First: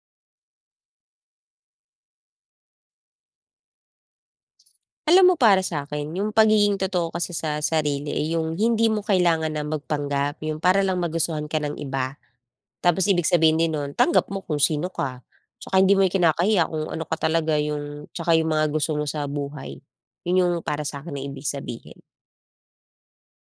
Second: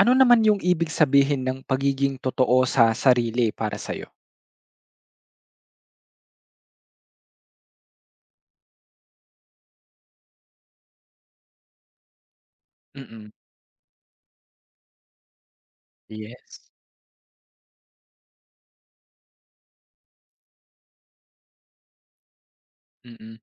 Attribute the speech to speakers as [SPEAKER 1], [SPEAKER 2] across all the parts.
[SPEAKER 1] Ano naman yung ibig sabihin ng pagiging totoo sa sarili para sa'yo?
[SPEAKER 2] Alam mo para sa akin yung pagiging totoo kasi sa sarili, yung hindi mo kailangan na magpanggap, yung para lang magustuhan ka ng iba. Tapos ibig
[SPEAKER 1] Mm,
[SPEAKER 2] sabihin din nun, tanggap mo kung sino ka. Tsaka hindi mo yung kinakahiya
[SPEAKER 1] yes,
[SPEAKER 2] kung ano ka talaga yung tsaka yung mga gusto mo sa buhay. Yun yung para sa'kin na ibig sabihin.
[SPEAKER 1] mm.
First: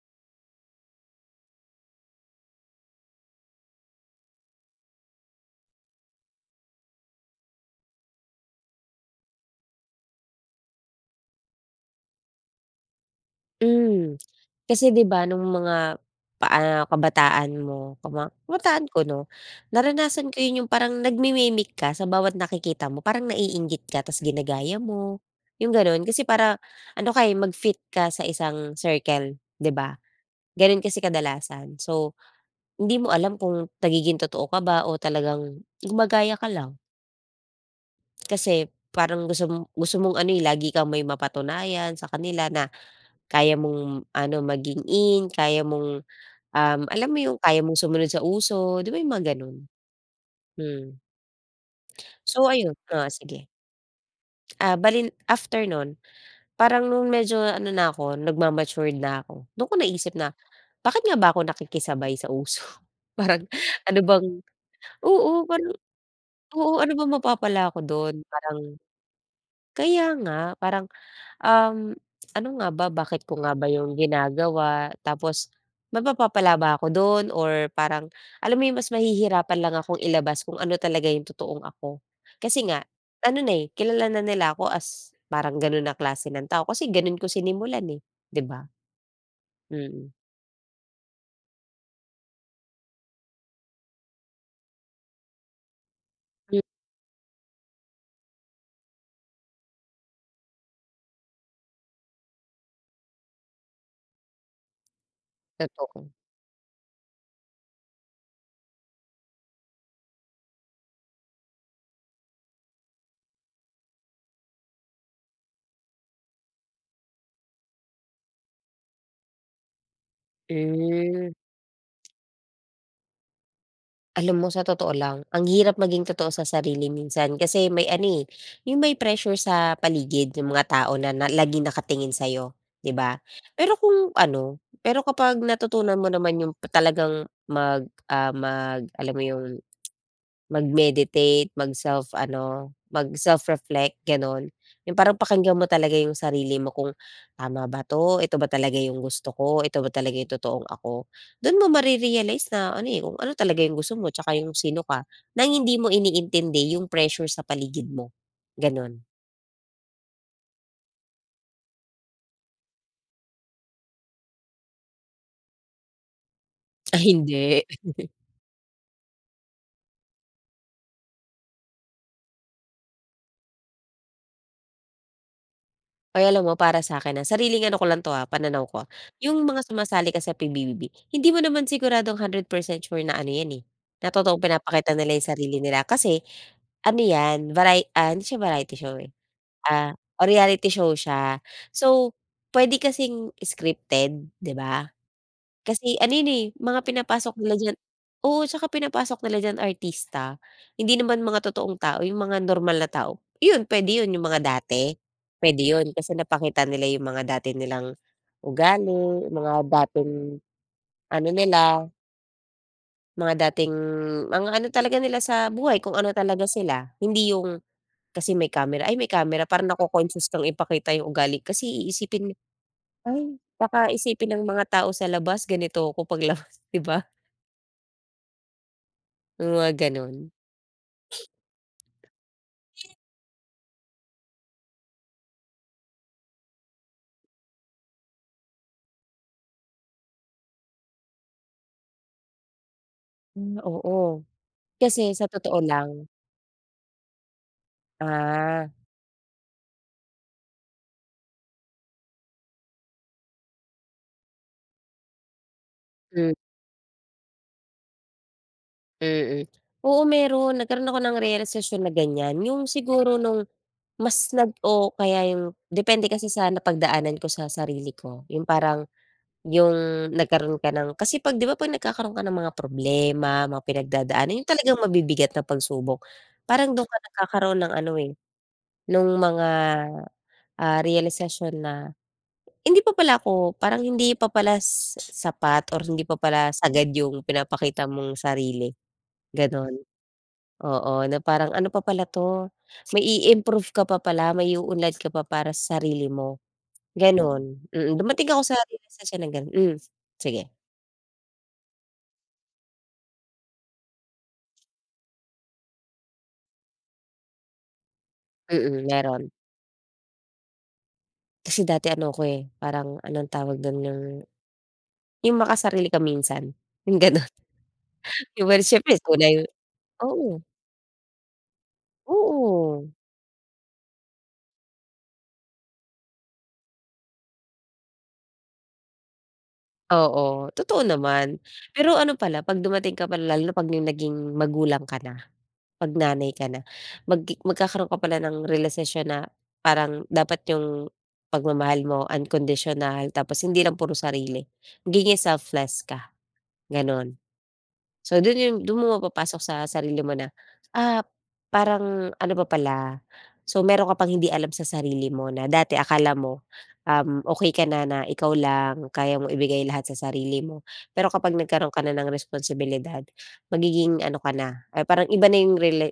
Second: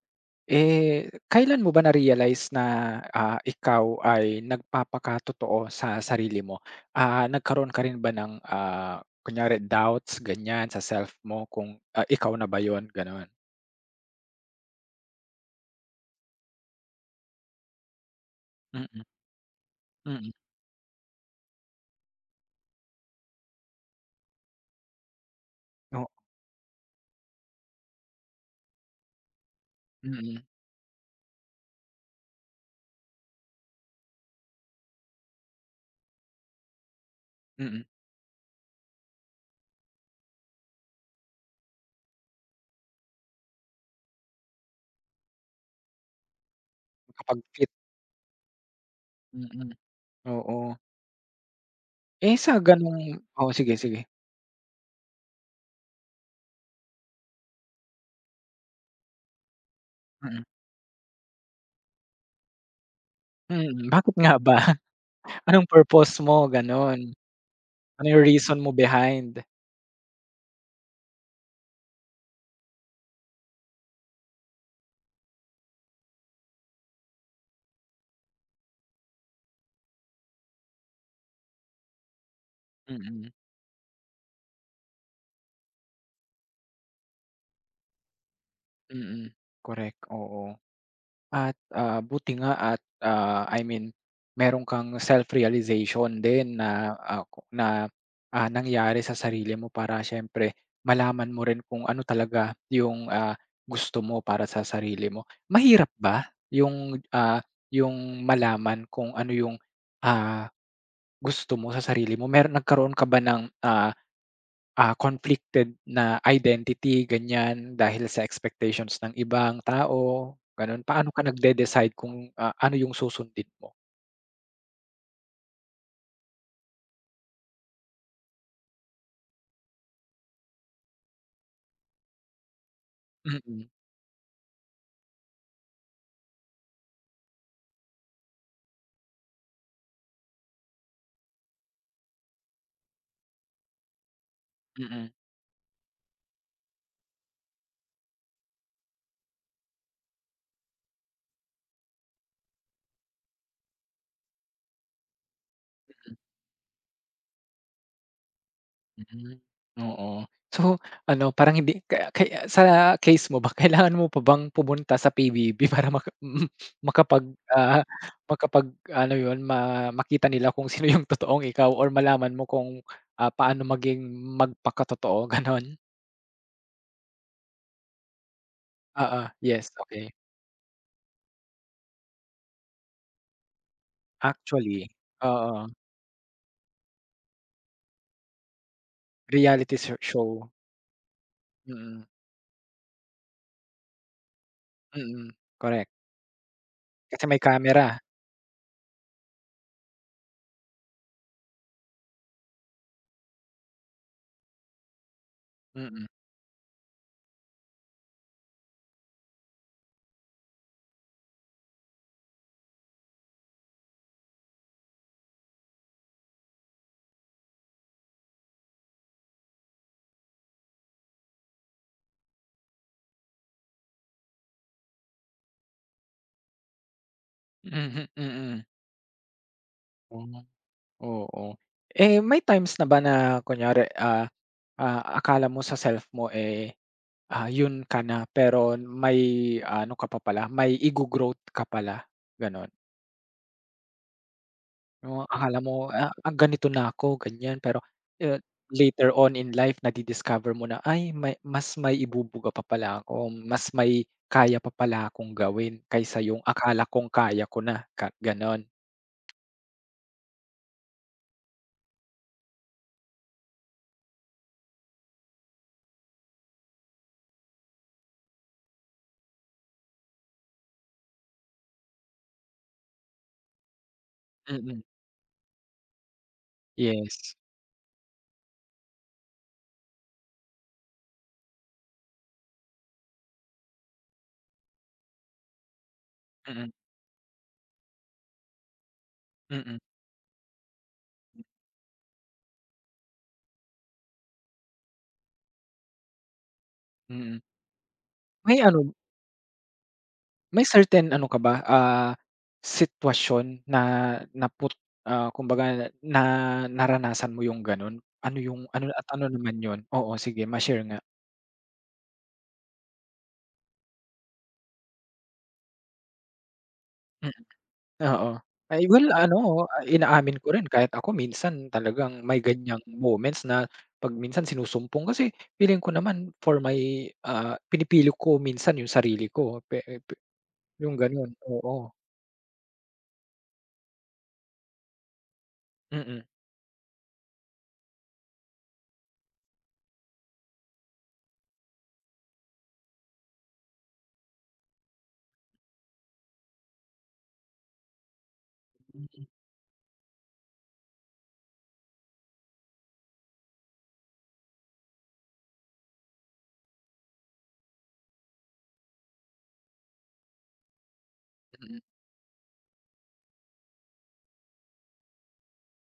[SPEAKER 1] Eh, kailan mo ba na-realize na, ikaw ay nagpapakatotoo sa sarili mo? Nagkaroon ka rin ba ng, kunyari doubts ganyan sa self mo kung, ikaw na ba yun, gano'n?
[SPEAKER 2] Hmm, kasi 'di ba nung mga kabataan mo kabataan
[SPEAKER 1] Mm,
[SPEAKER 2] ko 'no,
[SPEAKER 1] mm.
[SPEAKER 2] naranasan ko yun yung parang nagmi-mimic ka sa bawat nakikita mo parang naiinggit ka tas ginagaya mo, yung ganon.
[SPEAKER 1] Oo,
[SPEAKER 2] Kasi para ano ka, mag-fit ka sa isang circle, 'di ba?
[SPEAKER 1] mm,
[SPEAKER 2] Ganon kasi kadalasan. So hindi mo alam kung nagiging totoo ka ba o talagang gumagaya ka lang.
[SPEAKER 1] mm.
[SPEAKER 2] Kasi parang gusto mong ano, eh, lagi kang may mapatunayan sa kanila na kaya mong ano, maging in, kaya mong, alam mo
[SPEAKER 1] Kapag
[SPEAKER 2] yung kaya
[SPEAKER 1] fit,
[SPEAKER 2] mong sumunod sa uso, 'di ba yung mga gano'n?
[SPEAKER 1] mm, oo.
[SPEAKER 2] Hmm.
[SPEAKER 1] Eh,
[SPEAKER 2] So
[SPEAKER 1] sa
[SPEAKER 2] ayun,
[SPEAKER 1] gano'ng
[SPEAKER 2] oo, sige.
[SPEAKER 1] oo, sige, sige.
[SPEAKER 2] Ah, bale after no'n, parang nung medyo ano na ako, nagma-matured na ako, do'n ko naisip na,
[SPEAKER 1] Mm,
[SPEAKER 2] bakit nga ba ako nakikisabay sa uso? Parang
[SPEAKER 1] mm.
[SPEAKER 2] ano
[SPEAKER 1] Bakit
[SPEAKER 2] bang
[SPEAKER 1] nga ba?
[SPEAKER 2] oo,
[SPEAKER 1] Anong
[SPEAKER 2] parang
[SPEAKER 1] purpose mo
[SPEAKER 2] oo, ano
[SPEAKER 1] gano'n,
[SPEAKER 2] bang mapapala ko
[SPEAKER 1] ano
[SPEAKER 2] do'n?
[SPEAKER 1] yung reason mo
[SPEAKER 2] Parang
[SPEAKER 1] behind?
[SPEAKER 2] kaya nga, parang Um, ano nga ba, bakit ko nga ba 'yung ginagawa? Tapos mapapapala ba ako dun, or parang alam mo 'yung mas mahihirapan lang akong ilabas kung ano talaga 'yung totoong ako. Kasi nga
[SPEAKER 1] Mm,
[SPEAKER 2] ano na, eh, kilala na nila ako as parang ganun na klase ng tao kasi ganun ko sinimulan, eh, 'di ba?
[SPEAKER 1] mm, correct,
[SPEAKER 2] Mm.
[SPEAKER 1] oo. At, buti nga at, I mean meron kang self-realization din
[SPEAKER 2] Hmm,
[SPEAKER 1] na, nangyari sa sarili mo para siyempre malaman mo rin kung ano talaga yung, gusto mo para sa sarili mo. Mahirap
[SPEAKER 2] totoo.
[SPEAKER 1] ba yung malaman kung ano yung, ah, gusto mo sa sarili mo? Nagkaroon ka ba ng, conflicted na identity ganyan dahil sa expectations ng ibang tao, gano'n. Paano ka
[SPEAKER 2] Hmm.
[SPEAKER 1] nagde-decide kung, ano yung susundin mo?
[SPEAKER 2] Alam mo sa totoo lang, ang hirap maging totoo sa sarili minsan kasi may ano, eh, yung may pressure sa paligid, yung mga tao na na laging nakatingin sa'yo, 'di ba?
[SPEAKER 1] Mm,
[SPEAKER 2] Pero kung ano, pero kapag natutunan mo naman yung talagang mag, ah, mag, alam mo yung mag-meditate, mag self ano, mag self-reflect gano'n. Yung
[SPEAKER 1] mm,
[SPEAKER 2] parang pakinggan mo talaga yung sarili mo kung, "Tama ba 'to? Ito ba talaga yung gusto ko? Ito ba talaga yung totoong ako?" Dun mo mare na ano, eh, kung ano talaga yung gusto mo tsaka yung sino ka, nang hindi mo iniintindi yung pressure sa paligid mo, gano'n.
[SPEAKER 1] mm, mm, oo. So, ano parang hindi ka kaya sa case mo ba kailangan mo pa bang pumunta sa PBB para maka
[SPEAKER 2] Ay
[SPEAKER 1] makapag,
[SPEAKER 2] hindi.
[SPEAKER 1] ah, makapag ano yun makita nila kung sino yung totoong ikaw or malaman mo kung, paano maging magpakatotoo, gano'n?
[SPEAKER 2] Ay, alam mo para sa akin ah, sariling ano ko lang 'to, ah, pananaw ko. Yung mga
[SPEAKER 1] Yes, okay.
[SPEAKER 2] sumasali kasi sa PBBB, hindi mo naman siguradong 100% sure na ano 'yan, eh, na totoong
[SPEAKER 1] Actually,
[SPEAKER 2] pinapakita nila yung sarili
[SPEAKER 1] oo.
[SPEAKER 2] nila. Kasi ano 'yan, varie ah, hindi siya variety show, eh,
[SPEAKER 1] Reality
[SPEAKER 2] ah, o
[SPEAKER 1] show.
[SPEAKER 2] reality show siya.
[SPEAKER 1] Mm,
[SPEAKER 2] So puwede kasing scripted, 'di ba?
[SPEAKER 1] mm. Correct.
[SPEAKER 2] Kasi ano yun, eh, mga
[SPEAKER 1] Kasi may
[SPEAKER 2] pinapasok nila diyan,
[SPEAKER 1] camera.
[SPEAKER 2] oo, tsaka pinapasok nila diyan artista, hindi naman mga totoong tao, yung mga normal na tao. Yun, puwede yun, yung mga dati, puwede yun
[SPEAKER 1] Mm.
[SPEAKER 2] kasi napakita nila yung mga dati nilang ugali, mga dating ano nila, mga dating mga ano talaga nila sa buhay, kung ano talaga sila. Hindi yung kasi may camera, ay, may camera parang nako-conscious kang ipakita yung ugali kasi iisipin, ay, baka isipin ng mga tao sa labas ganito ako paglabas, 'di ba?
[SPEAKER 1] Mhm, mm.
[SPEAKER 2] Yung mga gano'n?
[SPEAKER 1] Hmm, oo. Eh, may times na ba na kunyari, akala mo sa self mo, eh, yun ka na pero may ano ka pa pala, may ego growth ka pala, gano'n?
[SPEAKER 2] Hmm, oo. Kasi
[SPEAKER 1] Oo,
[SPEAKER 2] sa
[SPEAKER 1] akala
[SPEAKER 2] totoo
[SPEAKER 1] mo,
[SPEAKER 2] lang
[SPEAKER 1] ganito na ako ganyan pero, ah,
[SPEAKER 2] ah,
[SPEAKER 1] later on in life mo na, "Ay may mas may ibubuga pa pala ako, mas may kaya pa pala akong gawin kaysa
[SPEAKER 2] hmm,
[SPEAKER 1] yung akala kong kaya ko na," ka gano'n.
[SPEAKER 2] mm. Oo, meron, nagkaroon ako ng realisasyon na ganyan, yung siguro nung mas nag o kaya yung depende kasi sa napagdaanan ko sa sarili ko, yung parang yung nagkaroon ka ng kasi 'pag 'di ba 'pag nagkakaroon ka ng mga problema, mga pinagdadaanan, yung
[SPEAKER 1] Mm,
[SPEAKER 2] talagang mabibigat na pagsubok, parang dun ka
[SPEAKER 1] yes.
[SPEAKER 2] nagkakaroon ng ano, eh, nung mga, ah, realisasyon na hindi pa pala ako parang hindi pa pala s sapat or hindi pa pala
[SPEAKER 1] Mm,
[SPEAKER 2] sagad yung pinapakita mong sarili, gano'n.
[SPEAKER 1] mm,
[SPEAKER 2] Oo, na parang ano pa pala 'to, may i-improve ka pa pala, may iuunlad ka pa para sa sarili mo,
[SPEAKER 1] mm.
[SPEAKER 2] gano'n. Mm, dumating ako
[SPEAKER 1] May
[SPEAKER 2] sa
[SPEAKER 1] ano,
[SPEAKER 2] realisasyon ng gano'n, hmm, sige,
[SPEAKER 1] may certain ano ka ba, sitwasyon na naput kumbaga na naranasan mo yung gano'n? Ano yung
[SPEAKER 2] mm,
[SPEAKER 1] ano at ano
[SPEAKER 2] meron.
[SPEAKER 1] naman yun? Oo, sige ma-share nga.
[SPEAKER 2] Kasi dati ano ako, eh, parang anong tawag do'n yung makasarili ka minsan, yung gano'n.
[SPEAKER 1] Oo.
[SPEAKER 2] Well,
[SPEAKER 1] Ay,
[SPEAKER 2] siyempre
[SPEAKER 1] well
[SPEAKER 2] tunay,
[SPEAKER 1] ano, inaamin
[SPEAKER 2] oo,
[SPEAKER 1] ko rin kahit ako minsan talagang may ganiyang
[SPEAKER 2] oo.
[SPEAKER 1] moments na 'pag minsan sinusumpong kasi feeling ko naman for my, pinipili ko minsan yung sarili ko pe pe
[SPEAKER 2] Oo, totoo
[SPEAKER 1] yung gano'n,
[SPEAKER 2] naman.
[SPEAKER 1] oo.
[SPEAKER 2] Pero ano pala 'pag dumating ka pala lalo na 'pag yung naging magulang ka na, 'pag
[SPEAKER 1] Mm,
[SPEAKER 2] nanay ka na, magki magkakaroon ka pala ng realisasyon na parang dapat yung pagmamahal mo unconditional tapos hindi lang puro sarili, magiging selfless ka, gano'n. So dun, yung dun mo
[SPEAKER 1] mm.
[SPEAKER 2] mapapasok sa sarili mo na, ah, parang ano pa pala, so meron ka pang hindi alam sa sarili mo na dati akala mo, okey ka na na ikaw lang, kaya mo ibigay lahat sa sarili mo. Pero kapag nagkaroon ka na ng responsibilidad, magiging ano ka na, ay parang iba na yung rela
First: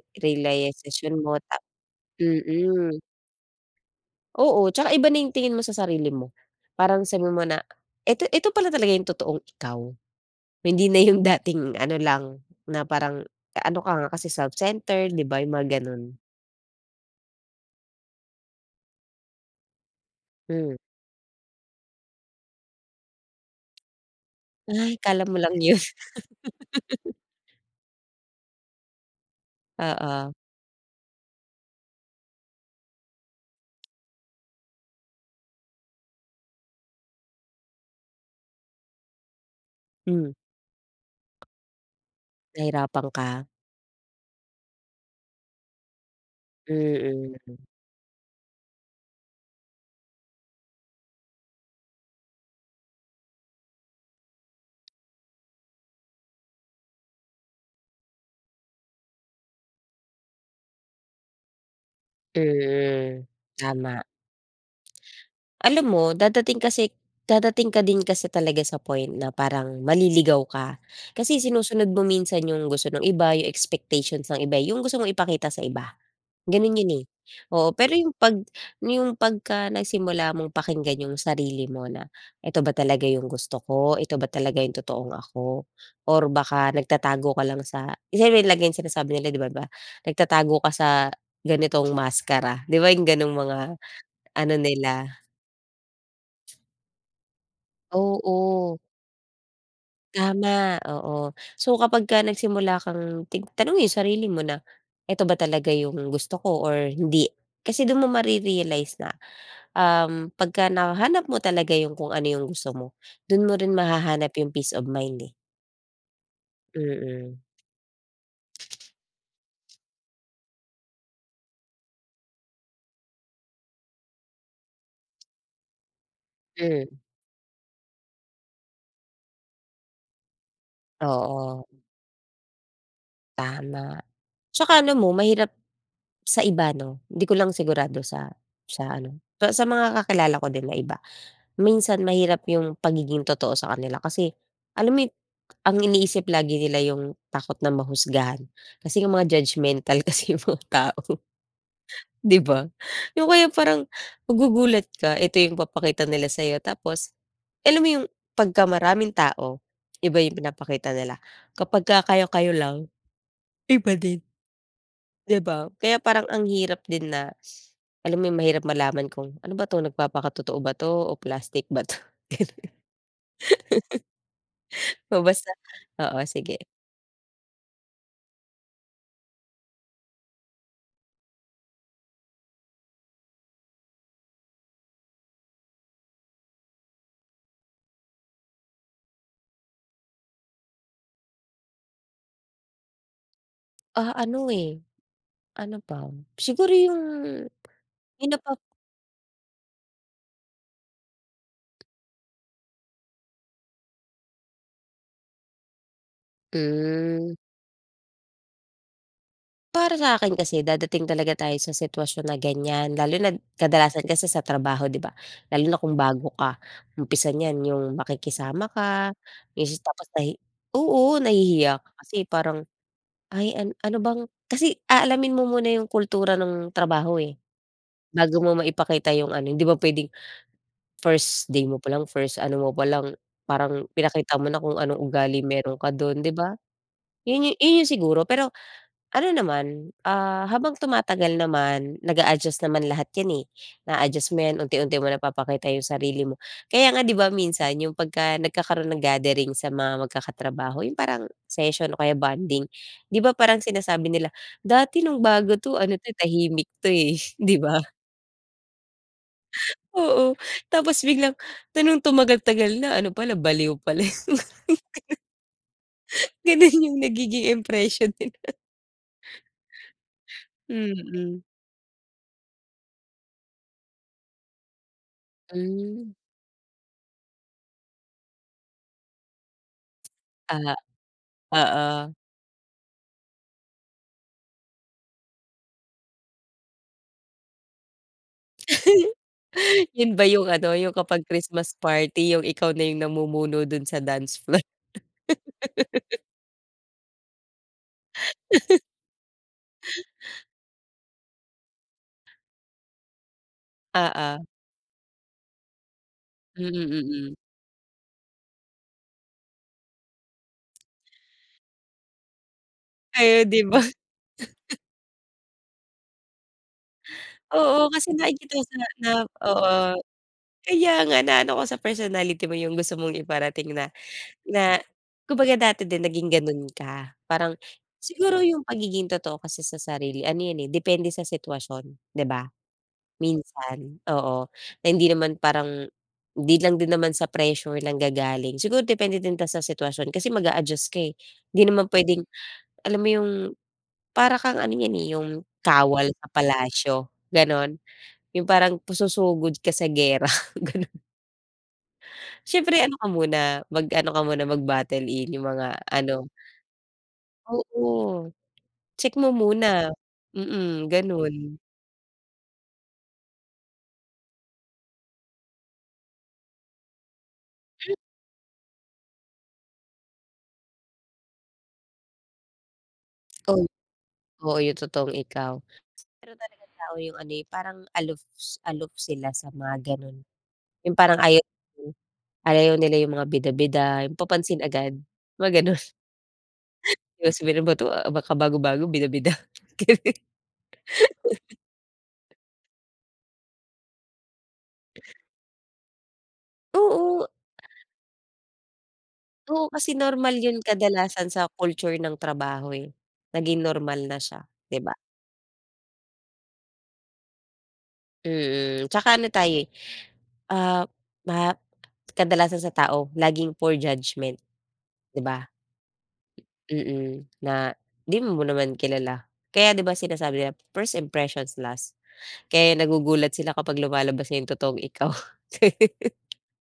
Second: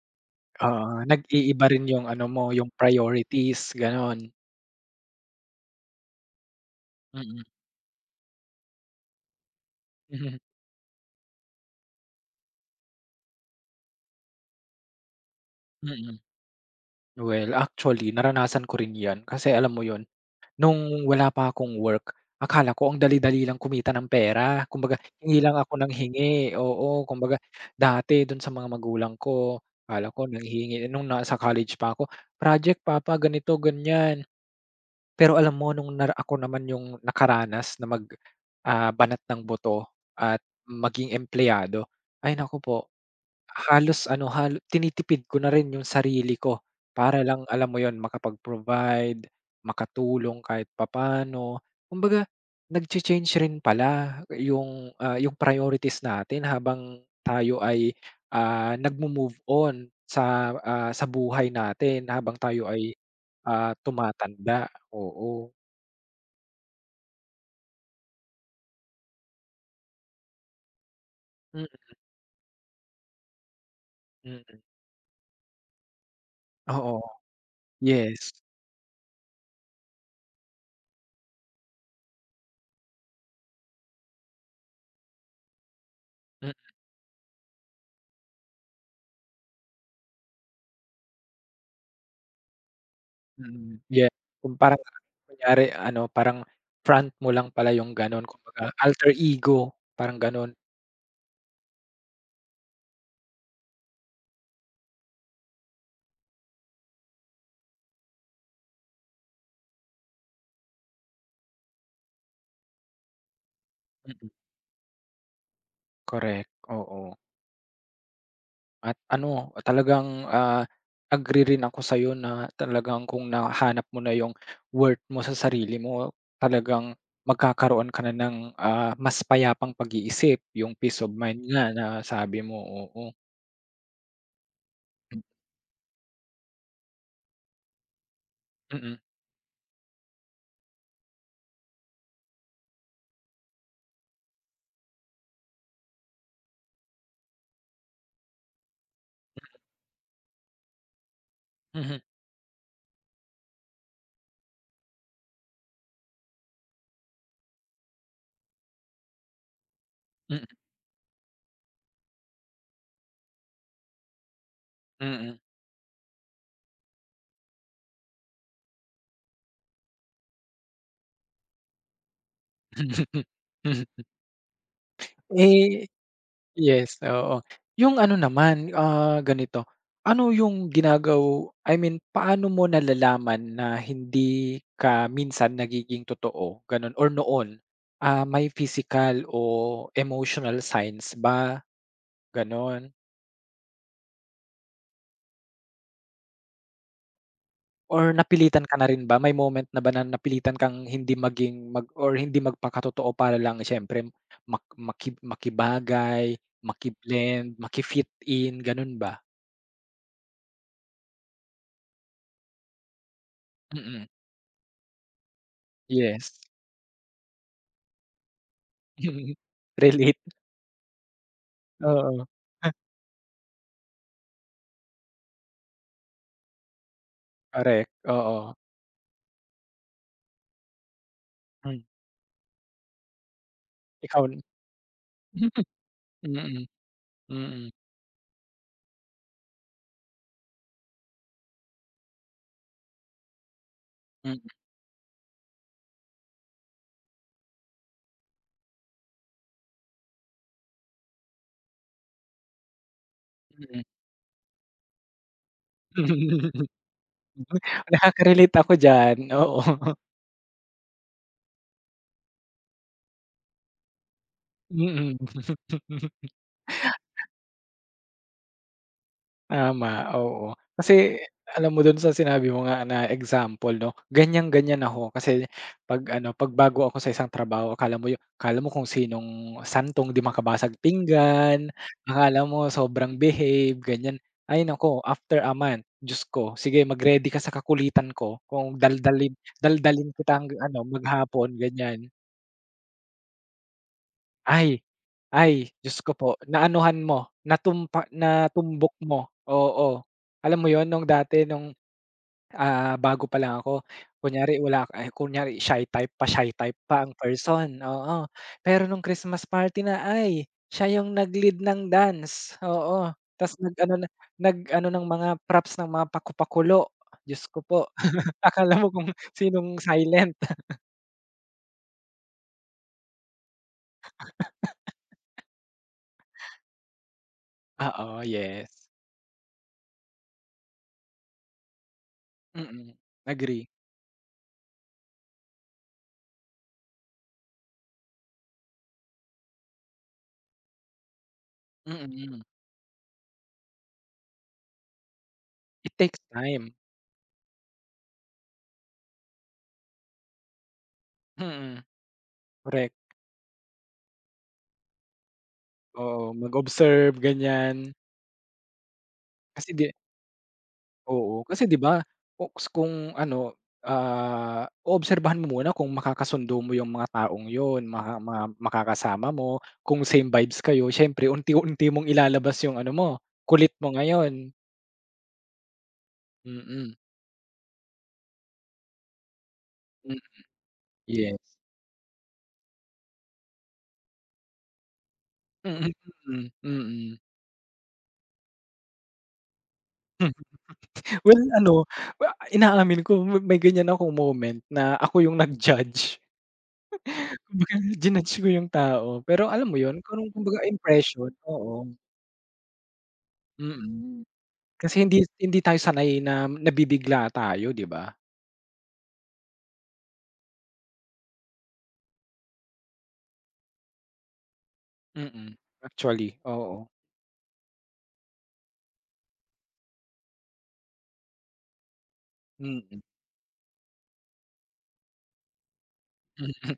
[SPEAKER 1] Oo,
[SPEAKER 2] realisasyon mo ta
[SPEAKER 1] nag-iiba rin yung ano mo, yung
[SPEAKER 2] mm.
[SPEAKER 1] priorities gano'n.
[SPEAKER 2] Oo, tsaka iba na yung tingin mo sa sarili mo. Parang sabi
[SPEAKER 1] Mm,
[SPEAKER 2] mo na, eto eto pala talaga yung totoong ikaw.
[SPEAKER 1] mhm,
[SPEAKER 2] Hindi na yung dating ano lang, na parang ano ka nga kasi self-centered, 'di ba, yung mga
[SPEAKER 1] mm.
[SPEAKER 2] gano'n.
[SPEAKER 1] Well, actually naranasan ko rin 'yan kasi alam mo 'yun.
[SPEAKER 2] Hmm.
[SPEAKER 1] Nung wala pa akong work, akala ko ang dali-dali lang kumita ng pera.
[SPEAKER 2] Ay,
[SPEAKER 1] Kumbaga
[SPEAKER 2] akala
[SPEAKER 1] hingi
[SPEAKER 2] mo
[SPEAKER 1] lang
[SPEAKER 2] lang
[SPEAKER 1] ako
[SPEAKER 2] yun,
[SPEAKER 1] ng hingi, oo. Kumbaga dati dun sa mga magulang ko, akala ko
[SPEAKER 2] oo.
[SPEAKER 1] nanghihingi eh, nung nasa college pa ako, "Project papa, ganito, ganiyan." Pero alam mo nung ako naman yung nakaranas na mag, banat ng buto
[SPEAKER 2] Hmm,
[SPEAKER 1] at maging empleyado, ay naku po.
[SPEAKER 2] nahirapan ka?
[SPEAKER 1] Halos ano, tinitipid ko na rin yung sarili ko para lang,
[SPEAKER 2] Mm,
[SPEAKER 1] alam mo yon, makapag-provide, makatulong kahit papaano. Kumbaga nagcha-change rin pala yung priorities natin habang tayo ay, nagmo-move on sa, sa buhay natin habang tayo ay,
[SPEAKER 2] mm. Tama.
[SPEAKER 1] tumatanda. Oo,
[SPEAKER 2] Alam mo dadating kasi dadating ka din kasi talaga sa point na parang maliligaw ka. Kasi
[SPEAKER 1] mm,
[SPEAKER 2] sinusunod mo minsan yung gusto ng iba, yung
[SPEAKER 1] mm.
[SPEAKER 2] expectations ng iba,
[SPEAKER 1] Mm.
[SPEAKER 2] eh, yung gusto mong ipakita sa iba. Gano'n 'yun,
[SPEAKER 1] Oo,
[SPEAKER 2] eh. Oo, pero yung
[SPEAKER 1] yes.
[SPEAKER 2] 'pag yung pagka nagsimula mong pakinggan yung sarili mo na, "Eto ba talaga yung gusto ko? Ito ba talaga yung totoong ako? Or baka nagtatago ka lang sa" siyempre lagi yung sinasabi nila, 'di ba ba, "Nagtatago ka sa ganitong maskara." 'Di ba yung gano'ng mga
[SPEAKER 1] Mm, yeah.
[SPEAKER 2] ano
[SPEAKER 1] Kung parang
[SPEAKER 2] nila?
[SPEAKER 1] kunyari ano, parang front mo lang pala yung gano'n, kumbaga
[SPEAKER 2] Oo,
[SPEAKER 1] alter ego, parang gano'n.
[SPEAKER 2] tama, oo. So kapagka nagsimula kang tig tanungin yung sarili mo na, "Eto ba talaga yung gusto ko or hindi?" Kasi do'n mo mare-realize na pagka nahanap mo talaga yung kung ano yung gusto mo, dun mo rin
[SPEAKER 1] Mm,
[SPEAKER 2] mahahanap yung peace of mind, eh.
[SPEAKER 1] correct, oo.
[SPEAKER 2] Mm.
[SPEAKER 1] At ano, talagang, agree rin ako sa'yo na talagang kung nahanap mo na yung worth mo sa sarili mo, talagang
[SPEAKER 2] Hmm,
[SPEAKER 1] magkakaroon ka na ng, mas payapang pag-iisip, yung peace of mind
[SPEAKER 2] oo,
[SPEAKER 1] nga na sabi mo, oo.
[SPEAKER 2] tama. Tsaka alam mo
[SPEAKER 1] Mm,
[SPEAKER 2] mahirap sa iba 'no, hindi ko lang sigurado sa
[SPEAKER 1] mhm,
[SPEAKER 2] sa mga kakilala ko din na iba. Minsan mahirap yung pagiging totoo sa kanila kasi alam mo yung ang iniisip lagi nila yung takot na mahusgahan kasi nga mga judgemental kasi yung mga tao.
[SPEAKER 1] mhm,
[SPEAKER 2] 'Di ba? Yung kaya parang magugulat ka, ito yung papakita nila sa'yo tapos alam mo yung pagka maraming tao, iba yung
[SPEAKER 1] mm,
[SPEAKER 2] pinapakita nila. Kapag ka kayo-kayo lang, iba din,
[SPEAKER 1] mm.
[SPEAKER 2] 'di ba? Kaya parang ang hirap din na alam mo yung mahirap malaman kung, "Ano ba 'to, nagpapakatotoo ba 'to o plastic ba 'to?" Ganun. O basta
[SPEAKER 1] Eh.
[SPEAKER 2] oo, sige.
[SPEAKER 1] Yes, oo. Yung ano naman, ganito, ano yung I mean, paano mo nalalaman na hindi ka minsan nagiging totoo, gano'n or noon? May physical o emotional signs ba, gano'n?
[SPEAKER 2] Ah, ano, eh, ano ba? Siguro
[SPEAKER 1] Or
[SPEAKER 2] yung napa
[SPEAKER 1] napilitan ka na rin ba? May moment na ba na napilitan kang hindi maging or hindi magpakatotoo para lang siyempre makibagay,
[SPEAKER 2] hmm.
[SPEAKER 1] maki-blend, maki-fit in, gano'n ba?
[SPEAKER 2] Para sa akin kasi dadating talaga tayo sa sitwasyon na ganyan lalo na kadalasan
[SPEAKER 1] Mm,
[SPEAKER 2] kasi sa trabaho, 'di ba? Lalo na kung bago
[SPEAKER 1] yes.
[SPEAKER 2] ka, umpisa niyan yung makikisama ka,
[SPEAKER 1] Mm.
[SPEAKER 2] is tapos
[SPEAKER 1] Relate,
[SPEAKER 2] nahi, oo, nahihiya ka
[SPEAKER 1] oo,
[SPEAKER 2] kasi parang, "Ay an ano bang" kasi aalamin mo muna yung kultura ng trabaho, eh,
[SPEAKER 1] correct,
[SPEAKER 2] bago
[SPEAKER 1] oo.
[SPEAKER 2] mo maipakita yung ano hindi ba puwedeng first day
[SPEAKER 1] Hmm,
[SPEAKER 2] mo palang, first ano mo palang, parang
[SPEAKER 1] ikaw
[SPEAKER 2] pinakita mo na kung anong ugali meron ka dun, 'di
[SPEAKER 1] n
[SPEAKER 2] ba?
[SPEAKER 1] mm, mm,
[SPEAKER 2] Yun yung siguro pero ano naman, ah, habang tumatagal naman nag adjust naman lahat 'yan, eh. Na-a-adjust
[SPEAKER 1] mm,
[SPEAKER 2] mo 'yan, unti-unti mo napapakita yung sarili mo. Kaya nga 'di ba minsan yung pagka nagkakaroon ng gathering sa mga magkakatrabaho, yung parang session o kaya bonding, 'di ba parang
[SPEAKER 1] mm.
[SPEAKER 2] sinasabi nila, "Dati nung bago 'to ano 'to, eh, tahimik 'to, eh." 'Di ba?
[SPEAKER 1] Nakaka-relate ako diyan, oo.
[SPEAKER 2] Oo, tapos biglang nung tumagal-tagal na ano pala, baliw pala.
[SPEAKER 1] Mm.
[SPEAKER 2] Gano'n yung nagiging impression nila.
[SPEAKER 1] Tama, oo. Kasi
[SPEAKER 2] Mm-mm.
[SPEAKER 1] alam mo dun sa sinabi mo nga na example 'no, ganyan-ganyan ako kasi 'pag
[SPEAKER 2] Mm.
[SPEAKER 1] ano, 'pag bago ako sa isang trabaho akala mo kung sinong santong di
[SPEAKER 2] Hmm, ah,
[SPEAKER 1] makabasag pinggan,
[SPEAKER 2] oo.
[SPEAKER 1] akala mo sobrang behave, ganyan. Ay nako after a month, Diyos ko, sige mag-ready ka sa kakulitan ko kung daldalin
[SPEAKER 2] Yun
[SPEAKER 1] daldalin
[SPEAKER 2] ba
[SPEAKER 1] kita
[SPEAKER 2] yung
[SPEAKER 1] hanggang
[SPEAKER 2] ano,
[SPEAKER 1] ano,
[SPEAKER 2] yung kapag
[SPEAKER 1] maghapon,
[SPEAKER 2] Christmas
[SPEAKER 1] ganyan.
[SPEAKER 2] party, yung ikaw na yung namumuno dun sa dance floor?
[SPEAKER 1] Ay, ay Diyos ko po, naanuhan mo, natumbok mo, oo. Alam mo yon nung dati nung bago pa lang ako.
[SPEAKER 2] Oo,
[SPEAKER 1] Kunyari wala ay kunyari shy type pa, shy type
[SPEAKER 2] mm,
[SPEAKER 1] pa ang
[SPEAKER 2] mm.
[SPEAKER 1] person, oo. Pero nung Christmas party na, ay siya yung nag-lead ng dance, oo.
[SPEAKER 2] Ayun,
[SPEAKER 1] Ta's
[SPEAKER 2] 'di ba?
[SPEAKER 1] nag-ano na nag-ano ng mga props ng mga paku-pakulo. Diyos ko po,
[SPEAKER 2] Oo, kasi nakikita ko sa
[SPEAKER 1] akala mo kung
[SPEAKER 2] na oo,
[SPEAKER 1] sinong silent.
[SPEAKER 2] kaya nga naano ko sa personality mo yung gusto mong iparating na na kumbaga dati din naging ganun ka. Parang
[SPEAKER 1] Oo,
[SPEAKER 2] siguro yung
[SPEAKER 1] yes.
[SPEAKER 2] pagiging totoo kasi sa sarili ano yan, eh, depende sa sitwasyon, 'di ba?
[SPEAKER 1] Mm, agree.
[SPEAKER 2] Minsan, oo. Na hindi naman parang hindi lang din naman sa pressure lang gagaling, siguro depende din tas sa sitwasyon kasi mag-a-adjust ka, eh. Hindi naman puwedeng
[SPEAKER 1] Mm.
[SPEAKER 2] alam mo yung para kang ano yan, eh, yung
[SPEAKER 1] It
[SPEAKER 2] kawal
[SPEAKER 1] takes
[SPEAKER 2] sa
[SPEAKER 1] time.
[SPEAKER 2] palasyo, gano'n. Yung parang susugod ka sa giyera, gano'n.
[SPEAKER 1] Mm,
[SPEAKER 2] Siyempre
[SPEAKER 1] correct.
[SPEAKER 2] ano ka muna, mag-ano ka muna, mag-battle-in yung mga
[SPEAKER 1] Oo,
[SPEAKER 2] ano,
[SPEAKER 1] mag-observe ganyan.
[SPEAKER 2] oo, check mo muna.
[SPEAKER 1] Kasi 'di
[SPEAKER 2] Mm, gano'n.
[SPEAKER 1] Oo, kasi 'di ba ku kung ano, oobserbahan mo muna kung makakasundo mo yung mga taong yun, makakasama mo, kung same vibes kayo siyempre unti-unti mong ilalabas yung ano mo,
[SPEAKER 2] Oo,
[SPEAKER 1] kulit mo ngayon.
[SPEAKER 2] oo, yung totoong ikaw. Pero talagang
[SPEAKER 1] Mm,
[SPEAKER 2] tao yung ano, eh, parang aloof aloof sila sa mga
[SPEAKER 1] hmm,
[SPEAKER 2] gano'n. Yung parang ayaw
[SPEAKER 1] yes.
[SPEAKER 2] ayaw nila yung mga bida-bida, yung papansin agad, mga gano'n.
[SPEAKER 1] Mm, mm, mm.
[SPEAKER 2] Yung sabihin, "Ano ba 'to, ah, baka bago-bago bida-bida." Ganun.
[SPEAKER 1] Well, ano, inaamin ko may ganyan akong moment na ako yung nag-judge.
[SPEAKER 2] Oo,
[SPEAKER 1] Kumbaga jinudge ko yung tao, pero
[SPEAKER 2] oo,
[SPEAKER 1] alam mo
[SPEAKER 2] kasi
[SPEAKER 1] yun kung
[SPEAKER 2] normal yun
[SPEAKER 1] kumbaga
[SPEAKER 2] kadalasan
[SPEAKER 1] impression,
[SPEAKER 2] sa
[SPEAKER 1] oo,
[SPEAKER 2] culture ng trabaho, eh. Naging normal na
[SPEAKER 1] mm.
[SPEAKER 2] siya, 'di ba?
[SPEAKER 1] Kasi hindi hindi tayo sanay na nabibigla tayo, 'di ba?
[SPEAKER 2] Mm, tsaka ano tayo, eh, ah, ma kadalasan sa tao laging poor judgment, 'di ba?
[SPEAKER 1] Mm, actually, oo.
[SPEAKER 2] Mm, na 'di mo naman kilala. Kaya 'di ba sinasabi nila, first impressions last. Kaya
[SPEAKER 1] Mm,
[SPEAKER 2] nagugulat sila kapag lumalabas na yung totoong ikaw.
[SPEAKER 1] mm.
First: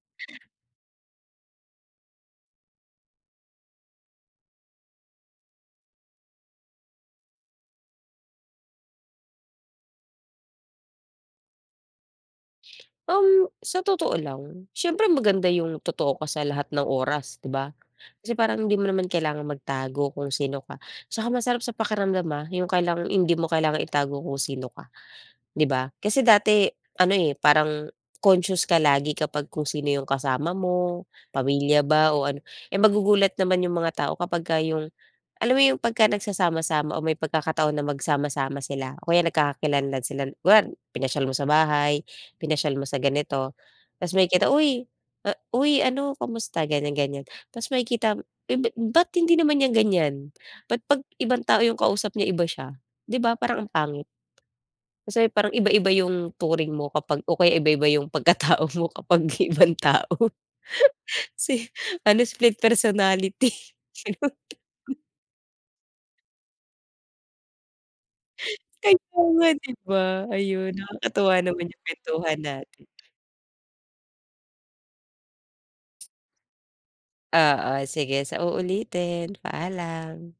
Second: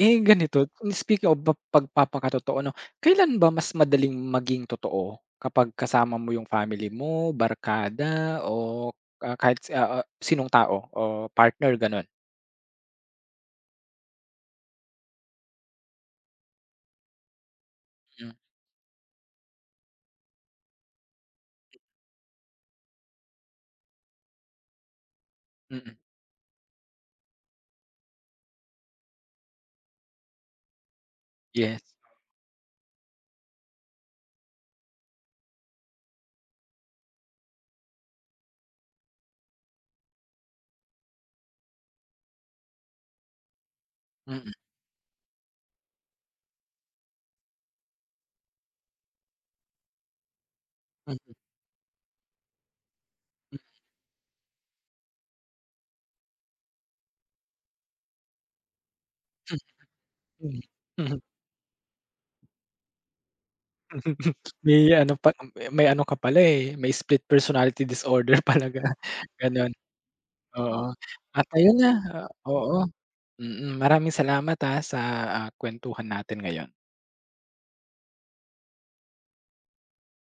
[SPEAKER 1] Eh, ganito, speak of pa pagpapakatotoo 'no, kailan ba mas madaling maging totoo? Kapag kasama mo yung family mo, barkada o, kahit sinong tao o partner, gano'n?
[SPEAKER 2] Sa totoo lang, siyempre maganda yung totoo ka sa lahat ng oras, 'di ba?
[SPEAKER 1] Hmm,
[SPEAKER 2] Kasi parang hindi mo naman kailangang magtago kung sino ka. Tsaka masarap sa pakiramdam, ah, yung kailangang hindi mo kailangang itago kung sino ka. 'Di ba?
[SPEAKER 1] mm.
[SPEAKER 2] Kasi dati ano, eh, parang conscious ka lagi kapag kung sino yung kasama mo, pamilya
[SPEAKER 1] Yes.
[SPEAKER 2] ba o ano. Eh, magugulat naman yung mga tao kapagka yung alam mo yung pagka nagsasama-sama o may pagkakataon na magsama-sama sila o kaya nagkakakilanlan sila. Kunwari pinasyal mo sa bahay, pinasyal mo sa ganito, ta's
[SPEAKER 1] Mm,
[SPEAKER 2] makikita, "Uy, ah, uy ano kamusta?" ganyan, ganyan. Ta's makikita, "Eh, ba't hindi naman niya ganyan? Ba't 'pag
[SPEAKER 1] mm,
[SPEAKER 2] ibang tao yung kausap niya iba siya?" 'Di ba parang ang pangit? Kasi parang iba-iba yung turing mo kapag o kaya iba-iba yung pagkatao mo kapag ibang tao.
[SPEAKER 1] mm, mhm, mhm.
[SPEAKER 2] Kasi ano, split personality. Ganun.
[SPEAKER 1] May ano pa may ano ka pala, eh, may split personality disorder pala
[SPEAKER 2] Kaya nga
[SPEAKER 1] gano'n.
[SPEAKER 2] 'di ba? Ayun,
[SPEAKER 1] Oo,
[SPEAKER 2] nakakatuwa
[SPEAKER 1] at
[SPEAKER 2] naman
[SPEAKER 1] ayun
[SPEAKER 2] yung
[SPEAKER 1] na,
[SPEAKER 2] kuwentuhan
[SPEAKER 1] oo,
[SPEAKER 2] natin.
[SPEAKER 1] mm, maraming salamat, sa, kuwentuhan natin ngayon.
[SPEAKER 2] Oo, sige sa uulitin. Paalam.